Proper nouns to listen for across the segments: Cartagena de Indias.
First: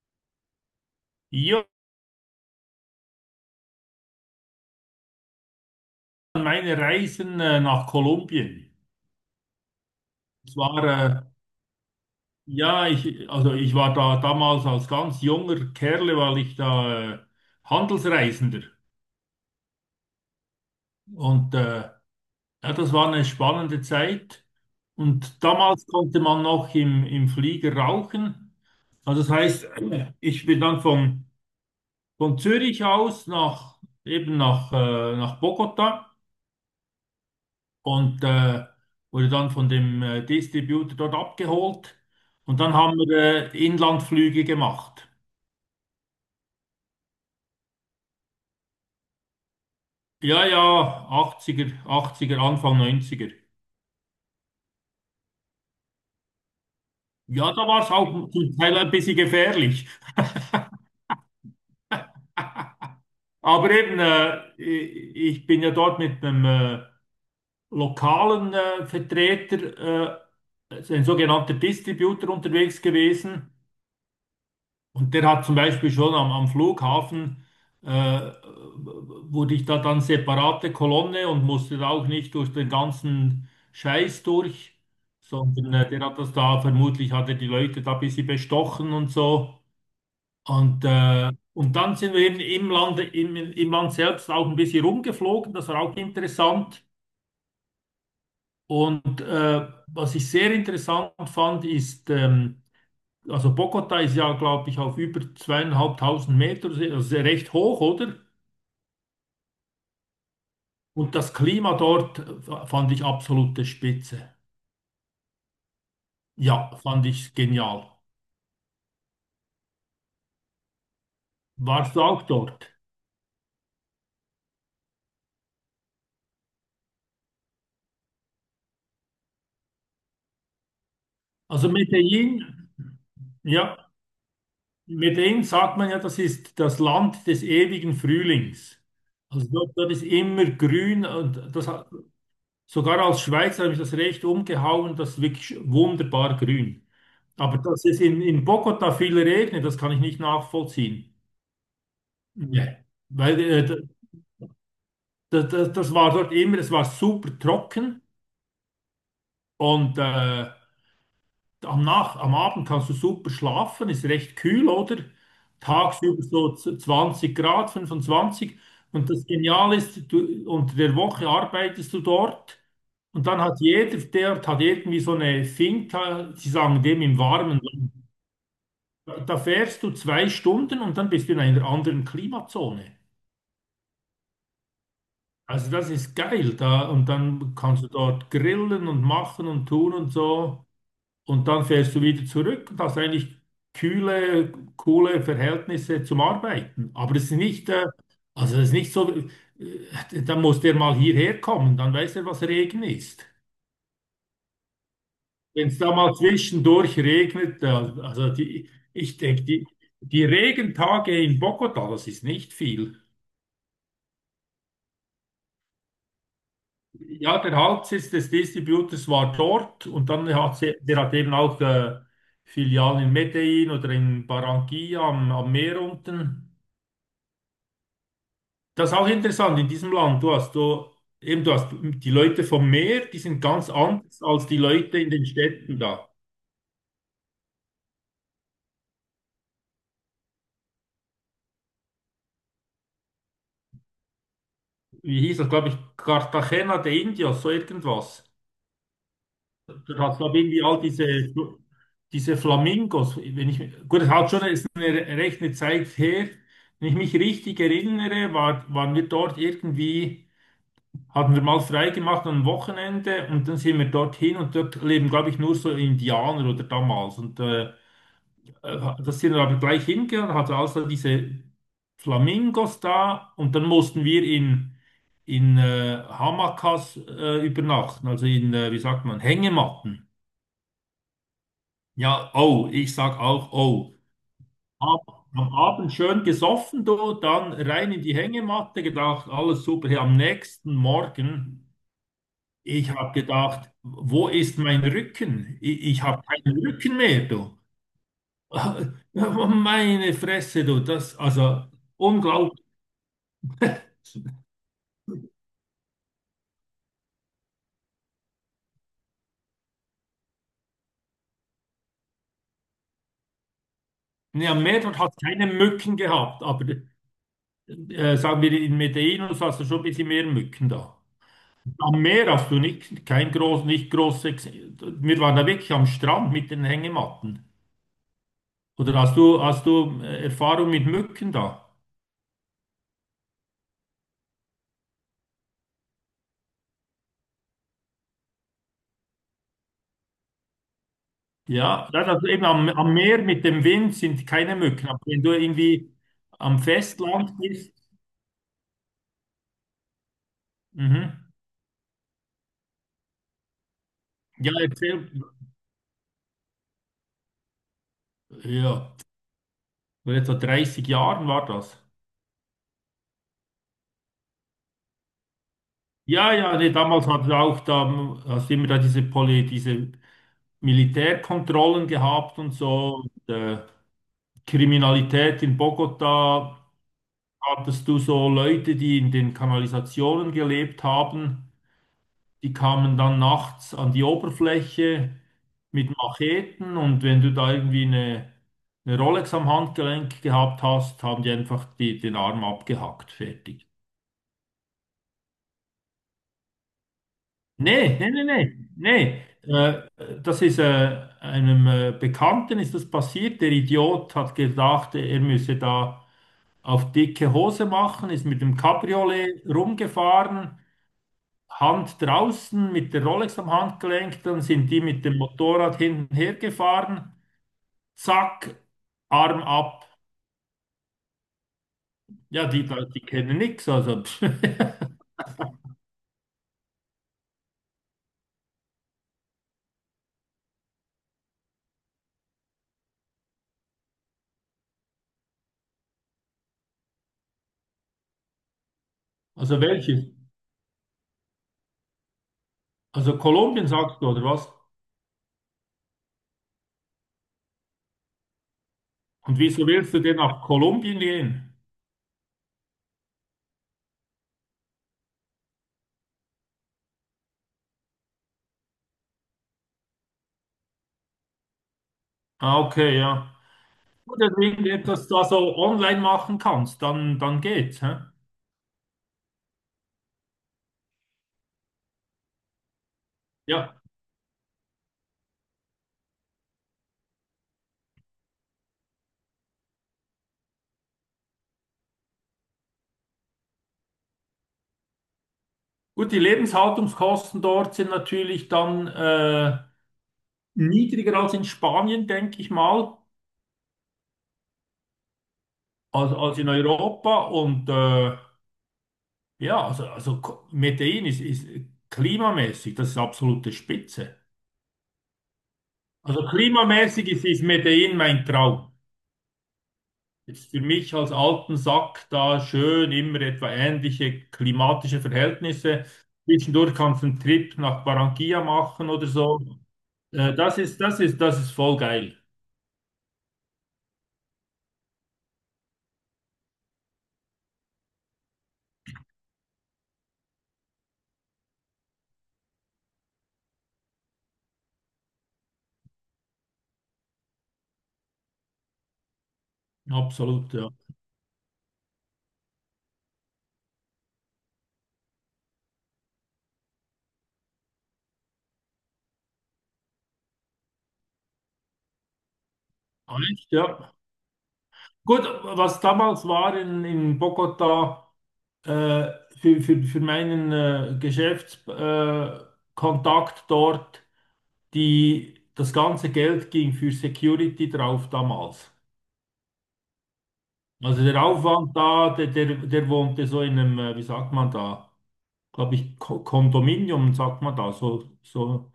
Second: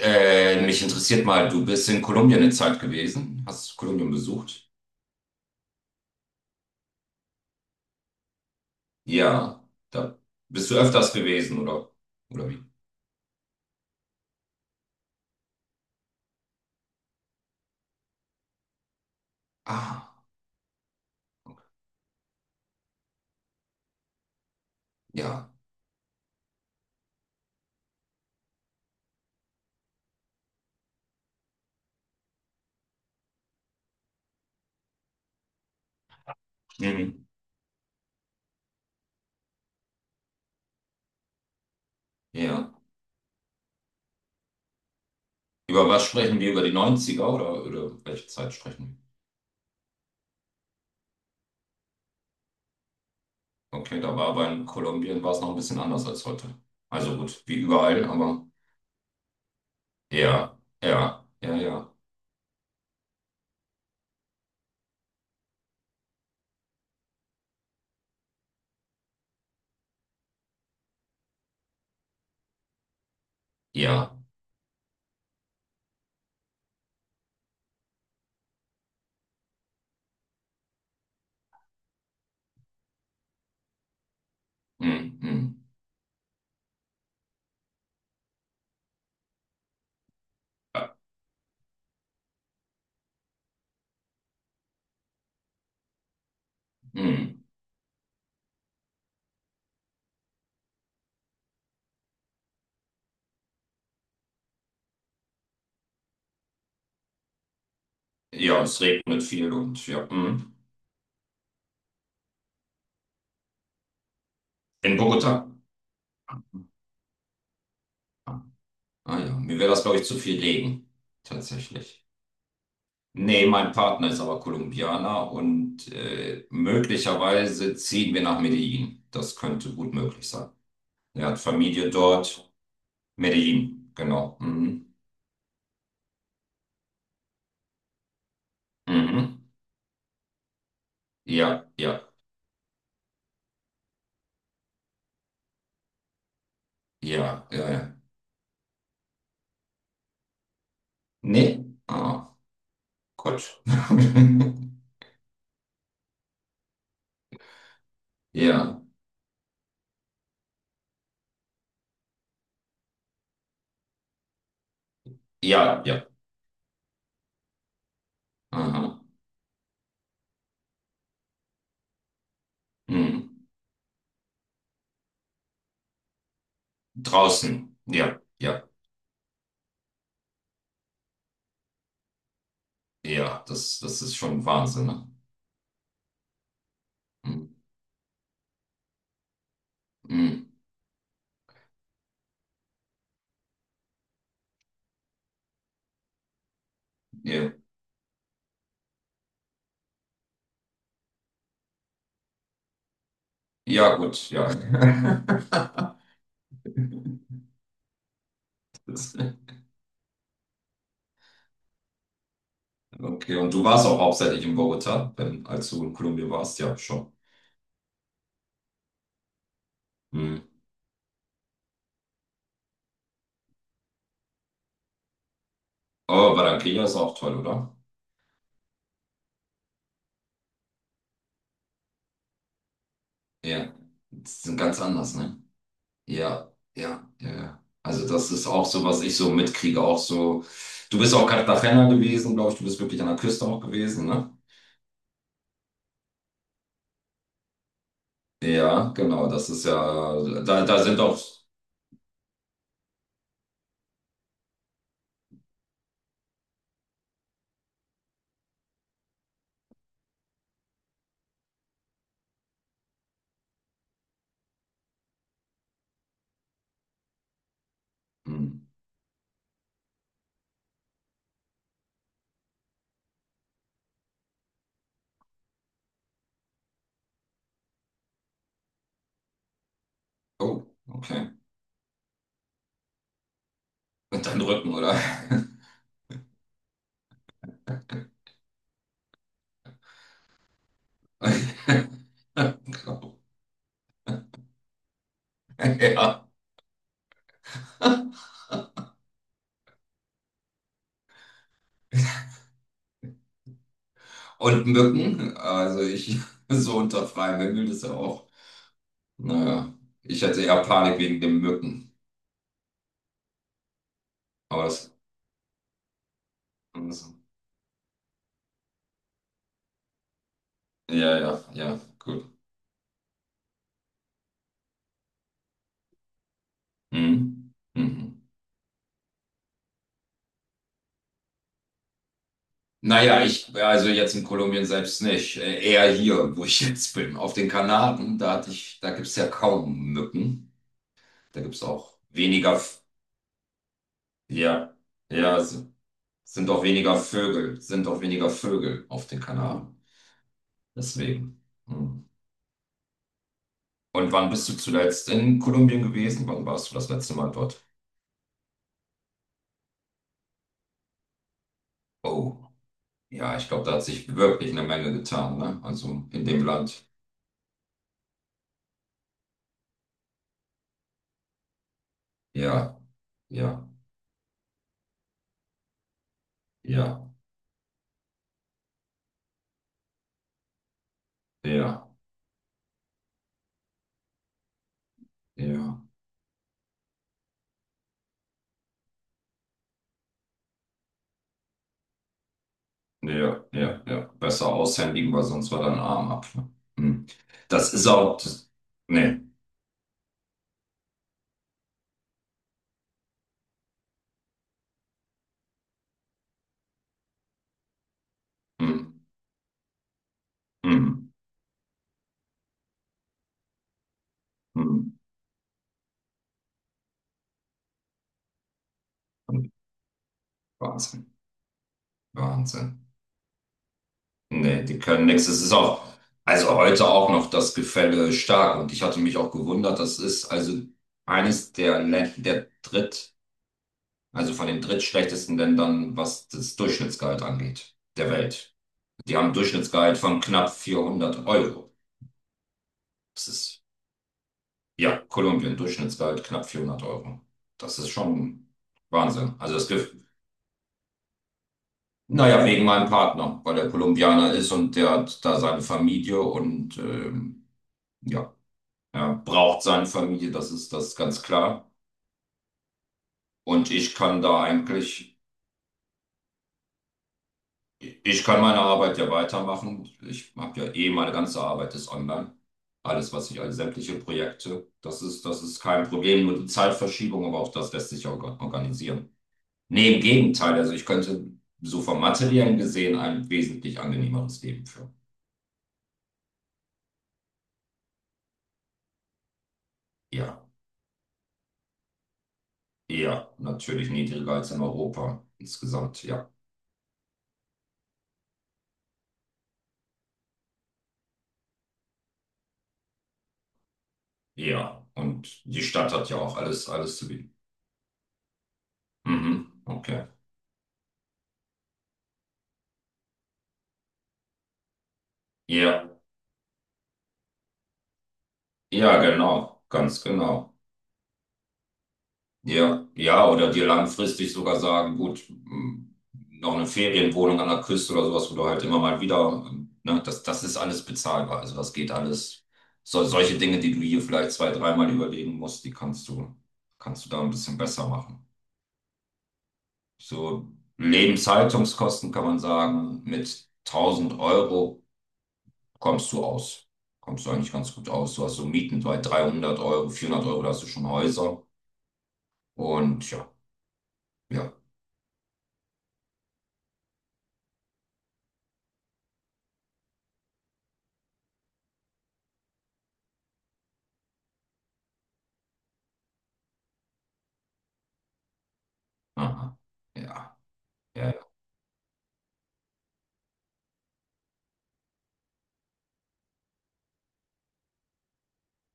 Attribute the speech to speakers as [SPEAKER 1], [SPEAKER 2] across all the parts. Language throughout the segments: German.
[SPEAKER 1] Mich interessiert mal, du
[SPEAKER 2] Ja,
[SPEAKER 1] bist in Kolumbien eine Zeit gewesen, hast Kolumbien besucht?
[SPEAKER 2] meine Reisen nach Kolumbien.
[SPEAKER 1] Ja, da
[SPEAKER 2] Es
[SPEAKER 1] bist du
[SPEAKER 2] war,
[SPEAKER 1] öfters gewesen, oder? Oder wie?
[SPEAKER 2] ja, also ich war da damals als ganz junger Kerle, weil ich da Handelsreisender.
[SPEAKER 1] Ah,
[SPEAKER 2] Und äh, ja, das war eine spannende Zeit. Und
[SPEAKER 1] ja.
[SPEAKER 2] damals konnte man noch im Flieger rauchen. Also das heißt, ich bin dann von Zürich aus nach, eben nach, nach Bogota,
[SPEAKER 1] Mhm.
[SPEAKER 2] und wurde dann von dem Distributor dort abgeholt. Und
[SPEAKER 1] Ja.
[SPEAKER 2] dann haben wir Inlandflüge gemacht.
[SPEAKER 1] Über was sprechen wir? Über die Neunziger oder, welche Zeit sprechen
[SPEAKER 2] Ja, ja, 80er, 80er, Anfang 90er.
[SPEAKER 1] wir? Okay, da war aber in Kolumbien war es noch ein bisschen anders als heute. Also gut,
[SPEAKER 2] Ja,
[SPEAKER 1] wie
[SPEAKER 2] da war es
[SPEAKER 1] überall,
[SPEAKER 2] auch
[SPEAKER 1] aber
[SPEAKER 2] zum Teil ein bisschen gefährlich.
[SPEAKER 1] ja, ja, ja, ja,
[SPEAKER 2] Aber eben, ich bin ja dort mit einem lokalen Vertreter, ein sogenannter Distributor, unterwegs gewesen.
[SPEAKER 1] ja.
[SPEAKER 2] Und der hat zum Beispiel schon am Flughafen, äh, wurde ich da dann separate Kolonne und musste da auch nicht durch den ganzen Scheiß durch,
[SPEAKER 1] Mhm. Mhm.
[SPEAKER 2] sondern der hat das da, vermutlich hat er die Leute da ein bisschen bestochen und so.
[SPEAKER 1] Ja,
[SPEAKER 2] Und dann sind wir eben im Land, im Land selbst auch ein bisschen rumgeflogen, das war auch interessant.
[SPEAKER 1] mhm.
[SPEAKER 2] Und was ich sehr interessant fand, ist, also Bogota ist ja, glaube ich, auf über zweieinhalbtausend Meter, also recht hoch, oder?
[SPEAKER 1] Ja, es regnet viel und ja. Mhm.
[SPEAKER 2] Und das Klima dort fand ich absolute Spitze.
[SPEAKER 1] In Bogota.
[SPEAKER 2] Ja, fand ich genial.
[SPEAKER 1] Ah ja, mir wäre das, glaube ich, zu viel Legen,
[SPEAKER 2] Warst du
[SPEAKER 1] tatsächlich.
[SPEAKER 2] auch dort?
[SPEAKER 1] Nee, mein Partner ist aber Kolumbianer und möglicherweise ziehen wir nach Medellin. Das könnte gut möglich sein. Er hat
[SPEAKER 2] Also
[SPEAKER 1] Familie dort.
[SPEAKER 2] Medellin, ja,
[SPEAKER 1] Medellin, genau. Mhm.
[SPEAKER 2] Medellin sagt man ja, das ist das Land des ewigen Frühlings. Also
[SPEAKER 1] Mhm.
[SPEAKER 2] dort, dort ist immer grün, und das
[SPEAKER 1] Ja,
[SPEAKER 2] hat,
[SPEAKER 1] ja,
[SPEAKER 2] sogar als Schweizer, habe ich das recht umgehauen, das ist wirklich wunderbar grün.
[SPEAKER 1] ja,
[SPEAKER 2] Aber
[SPEAKER 1] ja,
[SPEAKER 2] dass
[SPEAKER 1] ja.
[SPEAKER 2] es in Bogota viel regnet, das kann ich nicht nachvollziehen.
[SPEAKER 1] Nee, ah,
[SPEAKER 2] Nee. Weil
[SPEAKER 1] Gott.
[SPEAKER 2] das war dort immer, es war super trocken
[SPEAKER 1] Ja,
[SPEAKER 2] und am Abend kannst du super schlafen, ist recht kühl, oder?
[SPEAKER 1] ja, ja.
[SPEAKER 2] Tagsüber so 20 Grad, fünfundzwanzig.
[SPEAKER 1] Aha.
[SPEAKER 2] Und das Geniale ist, du, unter der Woche arbeitest du dort, und dann
[SPEAKER 1] Mhm.
[SPEAKER 2] hat jeder, der hat irgendwie so eine Finca, sie sagen dem im warmen
[SPEAKER 1] Draußen.
[SPEAKER 2] Land.
[SPEAKER 1] Ja, ja,
[SPEAKER 2] Da fährst du zwei Stunden und dann bist du in einer anderen Klimazone.
[SPEAKER 1] ja. Das ist schon Wahnsinn, ne?
[SPEAKER 2] Also das ist geil da, und
[SPEAKER 1] Mhm.
[SPEAKER 2] dann kannst du dort grillen und machen und tun und
[SPEAKER 1] Mhm.
[SPEAKER 2] so, und dann fährst du wieder zurück und hast eigentlich kühle, coole Verhältnisse zum Arbeiten. Aber es ist
[SPEAKER 1] Ja.
[SPEAKER 2] nicht, also es ist nicht so, dann muss der mal hierher kommen, dann weiß er, was Regen ist.
[SPEAKER 1] Ja, gut, ja.
[SPEAKER 2] Wenn es da mal zwischendurch regnet, also
[SPEAKER 1] Das-
[SPEAKER 2] ich denke, die Regentage in Bogota, das ist nicht viel.
[SPEAKER 1] Okay, und du warst auch hauptsächlich in Bogota, wenn, als du in Kolumbien warst, ja, schon.
[SPEAKER 2] Ja, der Hauptsitz des Distributors war dort, und dann
[SPEAKER 1] Hm.
[SPEAKER 2] hat sie, der hat eben auch Filialen in Medellin oder in Barranquilla am Meer
[SPEAKER 1] Oh,
[SPEAKER 2] unten.
[SPEAKER 1] Barranquilla ist auch toll, oder?
[SPEAKER 2] Das ist auch interessant in diesem Land. Du hast du eben du hast die Leute vom Meer, die sind ganz
[SPEAKER 1] Ja,
[SPEAKER 2] anders
[SPEAKER 1] die
[SPEAKER 2] als
[SPEAKER 1] sind
[SPEAKER 2] die
[SPEAKER 1] ganz
[SPEAKER 2] Leute in
[SPEAKER 1] anders,
[SPEAKER 2] den
[SPEAKER 1] ne?
[SPEAKER 2] Städten da.
[SPEAKER 1] Ja, ja, ja, ja. Also das ist auch so, was ich so mitkriege, auch so. Du bist auch Cartagena gewesen, glaube ich, du bist wirklich an der Küste auch gewesen, ne?
[SPEAKER 2] Wie hieß das, glaube ich, Cartagena de Indios, so irgendwas.
[SPEAKER 1] Ja, genau, das ist ja,
[SPEAKER 2] Du hast, glaube ich, irgendwie
[SPEAKER 1] da, da sind auch,
[SPEAKER 2] diese Flamingos. Wenn ich, gut, es hat schon, ist eine recht eine Zeit her. Wenn ich mich richtig erinnere, waren wir dort irgendwie, hatten wir mal frei gemacht am Wochenende, und dann sind wir dorthin, und dort leben, glaube ich, nur so Indianer oder damals.
[SPEAKER 1] hm.
[SPEAKER 2] Das sind wir aber gleich hingegangen, hatte also diese Flamingos da, und dann mussten wir in Hamakas übernachten, also in, wie sagt man, Hängematten.
[SPEAKER 1] Oh, okay.
[SPEAKER 2] Ja, oh, ich sag auch oh.
[SPEAKER 1] Und dein Rücken, oder?
[SPEAKER 2] Am Abend schön gesoffen, du, dann rein in die Hängematte gedacht, alles super. Hey, am nächsten Morgen, ich habe gedacht, wo ist mein Rücken? Ich habe
[SPEAKER 1] Ja.
[SPEAKER 2] keinen Rücken mehr, du. Meine Fresse, du, das, also unglaublich.
[SPEAKER 1] Und Mücken, also ich, so unter freiem Himmel, das ist ja auch, naja, ich hatte eher Panik wegen den Mücken.
[SPEAKER 2] Ja,
[SPEAKER 1] Aber das,
[SPEAKER 2] Meerwald hat keine Mücken gehabt, aber
[SPEAKER 1] also,
[SPEAKER 2] sagen wir, in Medellin hast du schon ein bisschen mehr Mücken da.
[SPEAKER 1] ja, ja, ja,
[SPEAKER 2] Am
[SPEAKER 1] gut.
[SPEAKER 2] Meer hast du nicht, kein groß, nicht große, wir waren da wirklich am Strand mit den Hängematten.
[SPEAKER 1] Mhm. Mhm.
[SPEAKER 2] Oder hast du Erfahrung mit Mücken da?
[SPEAKER 1] Naja, ich, also jetzt in Kolumbien selbst nicht, eher hier, wo ich jetzt bin. Auf den Kanaren, da hatte ich, da gibt es ja kaum Mücken. Da gibt es
[SPEAKER 2] Ja, ja,
[SPEAKER 1] auch
[SPEAKER 2] das, also eben
[SPEAKER 1] weniger, F-
[SPEAKER 2] am Meer mit dem Wind sind keine
[SPEAKER 1] ja,
[SPEAKER 2] Mücken. Aber wenn du
[SPEAKER 1] ja, es
[SPEAKER 2] irgendwie
[SPEAKER 1] sind
[SPEAKER 2] am
[SPEAKER 1] auch weniger
[SPEAKER 2] Festland
[SPEAKER 1] Vögel,
[SPEAKER 2] bist,
[SPEAKER 1] sind auch weniger Vögel auf den Kanaren.
[SPEAKER 2] mhm.
[SPEAKER 1] Deswegen. Hm. Und wann bist
[SPEAKER 2] Ja,
[SPEAKER 1] du zuletzt
[SPEAKER 2] erzähl,
[SPEAKER 1] in Kolumbien gewesen? Wann warst du das letzte Mal dort?
[SPEAKER 2] ja, vor etwa 30 Jahren war das.
[SPEAKER 1] Oh, ja, ich glaube, da hat sich wirklich eine Menge getan, ne? Also in
[SPEAKER 2] Ja,
[SPEAKER 1] dem
[SPEAKER 2] ja, nee,
[SPEAKER 1] Land.
[SPEAKER 2] damals hat auch da, hast du immer da diese Poly, diese Militärkontrollen gehabt und
[SPEAKER 1] Ja,
[SPEAKER 2] so. Und,
[SPEAKER 1] ja,
[SPEAKER 2] Kriminalität in Bogotá,
[SPEAKER 1] ja,
[SPEAKER 2] hattest du so Leute, die in den Kanalisationen gelebt haben,
[SPEAKER 1] ja,
[SPEAKER 2] die kamen dann nachts an die Oberfläche
[SPEAKER 1] ja,
[SPEAKER 2] mit Macheten, und wenn du da irgendwie eine Rolex am Handgelenk gehabt hast, haben die einfach die, den Arm abgehackt,
[SPEAKER 1] ja,
[SPEAKER 2] fertig.
[SPEAKER 1] ja, ja. Besser aushändigen, weil sonst war dein Arm ab. Ne? Hm. Das ist
[SPEAKER 2] Nee, nee,
[SPEAKER 1] auch.
[SPEAKER 2] nee,
[SPEAKER 1] Das,
[SPEAKER 2] nee,
[SPEAKER 1] nee.
[SPEAKER 2] nee. Äh, das ist einem Bekannten ist das passiert. Der Idiot hat gedacht, er müsse da auf dicke Hose machen, ist mit dem
[SPEAKER 1] Hm,
[SPEAKER 2] Cabriolet rumgefahren,
[SPEAKER 1] hm,
[SPEAKER 2] Hand draußen, mit der Rolex am Handgelenk, dann sind die
[SPEAKER 1] hm,
[SPEAKER 2] mit dem Motorrad hinten hergefahren, zack, Arm
[SPEAKER 1] hm.
[SPEAKER 2] ab.
[SPEAKER 1] Wahnsinn,
[SPEAKER 2] Ja,
[SPEAKER 1] Wahnsinn.
[SPEAKER 2] die kennen nichts, also, pff.
[SPEAKER 1] Nee, die können nichts. Es ist auch, also heute auch noch das Gefälle stark. Und ich hatte mich auch gewundert, das ist also eines der Länder, der dritt, also von den drittschlechtesten Ländern, was das Durchschnittsgehalt angeht, der Welt. Die haben ein
[SPEAKER 2] Also
[SPEAKER 1] Durchschnittsgehalt
[SPEAKER 2] welche?
[SPEAKER 1] von knapp 400 Euro.
[SPEAKER 2] Also
[SPEAKER 1] Das ist,
[SPEAKER 2] Kolumbien sagst du, oder was?
[SPEAKER 1] ja, Kolumbien, Durchschnittsgehalt knapp 400 Euro. Das ist schon Wahnsinn.
[SPEAKER 2] Und
[SPEAKER 1] Also
[SPEAKER 2] wieso
[SPEAKER 1] es
[SPEAKER 2] willst
[SPEAKER 1] gibt,
[SPEAKER 2] du denn nach Kolumbien gehen?
[SPEAKER 1] naja, wegen meinem Partner, weil er Kolumbianer ist und der hat da seine Familie und, ja. Er braucht seine Familie, das ist ganz klar.
[SPEAKER 2] Ah, okay, ja.
[SPEAKER 1] Und ich kann
[SPEAKER 2] Oder wenn du
[SPEAKER 1] da
[SPEAKER 2] irgendetwas
[SPEAKER 1] eigentlich,
[SPEAKER 2] da so online machen kannst, dann, dann geht's, hä?
[SPEAKER 1] ich kann meine Arbeit ja weitermachen. Ich habe ja eh, meine ganze Arbeit ist online. Alles, was ich, alle
[SPEAKER 2] Ja.
[SPEAKER 1] sämtliche Projekte, das ist kein Problem. Nur die Zeitverschiebung, aber auch das lässt sich ja organisieren. Nee, im Gegenteil. Also ich könnte so vom Materiellen gesehen ein wesentlich angenehmeres Leben führen.
[SPEAKER 2] Gut, die Lebenshaltungskosten dort sind natürlich dann
[SPEAKER 1] Ja,
[SPEAKER 2] niedriger als in Spanien, denke ich mal,
[SPEAKER 1] eher natürlich niedriger als in Europa insgesamt, ja.
[SPEAKER 2] als in Europa. Und ja, also Medellin ist klimamäßig, das ist absolute Spitze.
[SPEAKER 1] Ja, und die Stadt hat ja
[SPEAKER 2] Also
[SPEAKER 1] auch alles, alles zu
[SPEAKER 2] klimamäßig
[SPEAKER 1] bieten.
[SPEAKER 2] ist Medellin mein Traum.
[SPEAKER 1] Mhm, okay.
[SPEAKER 2] Jetzt für mich als alten Sack da schön immer etwa ähnliche klimatische Verhältnisse.
[SPEAKER 1] Ja,
[SPEAKER 2] Zwischendurch kannst du einen Trip nach Barranquilla machen
[SPEAKER 1] ja,
[SPEAKER 2] oder so.
[SPEAKER 1] genau, ganz genau.
[SPEAKER 2] Das ist voll geil.
[SPEAKER 1] Ja, ja, oder dir langfristig sogar sagen, gut, m, noch eine Ferienwohnung an der Küste oder sowas, wo du halt immer mal wieder, ne, das ist alles bezahlbar. Also das geht alles. So, solche Dinge, die du hier vielleicht zwei, dreimal überlegen musst, die kannst du da ein bisschen besser machen. So
[SPEAKER 2] Absolut, ja.
[SPEAKER 1] Lebenshaltungskosten kann man sagen, mit 1000 Euro kommst du aus. Kommst du eigentlich ganz gut aus. Du hast so Mieten bei 300 Euro, 400 Euro, da hast du schon Häuser. Und ja,
[SPEAKER 2] Echt? Ja.
[SPEAKER 1] ja,
[SPEAKER 2] Gut, was damals war in Bogota, äh, für meinen Geschäftskontakt Kontakt dort, die, das ganze Geld ging für Security drauf damals.
[SPEAKER 1] aha, ja,
[SPEAKER 2] Also
[SPEAKER 1] ja,
[SPEAKER 2] der
[SPEAKER 1] ja,
[SPEAKER 2] Aufwand da, der wohnte so in einem, wie sagt man da, glaube ich, Kondominium, sagt man da, so, so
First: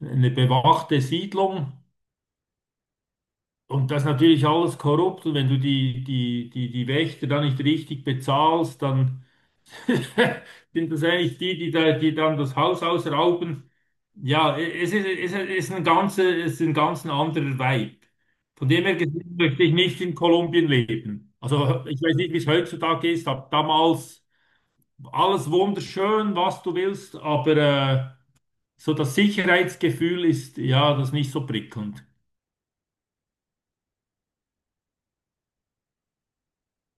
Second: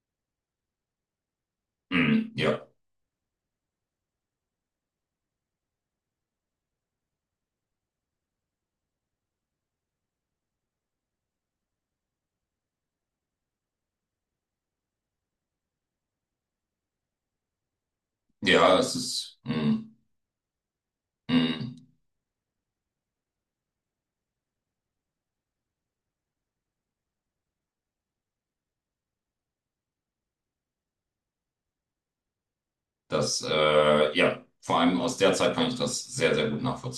[SPEAKER 2] eine bewachte Siedlung.
[SPEAKER 1] mm, ja,
[SPEAKER 2] Und das ist natürlich alles korrupt, und wenn du die Wächter dann nicht richtig bezahlst, dann sind das eigentlich die, die, da, die dann das Haus ausrauben. Ja, es ist ein ganze, es ist ein ganz ein anderer Vibe. Von
[SPEAKER 1] ja,
[SPEAKER 2] dem her
[SPEAKER 1] es
[SPEAKER 2] gesehen
[SPEAKER 1] ist,
[SPEAKER 2] möchte ich
[SPEAKER 1] mm,
[SPEAKER 2] nicht in Kolumbien leben.
[SPEAKER 1] mm,
[SPEAKER 2] Also ich weiß nicht, wie es heutzutage ist, aber damals alles wunderschön, was du willst, aber so das Sicherheitsgefühl ist ja das nicht so prickelnd.
[SPEAKER 1] das, ja, vor allem aus der Zeit kann ich das sehr, sehr gut nachvollziehen.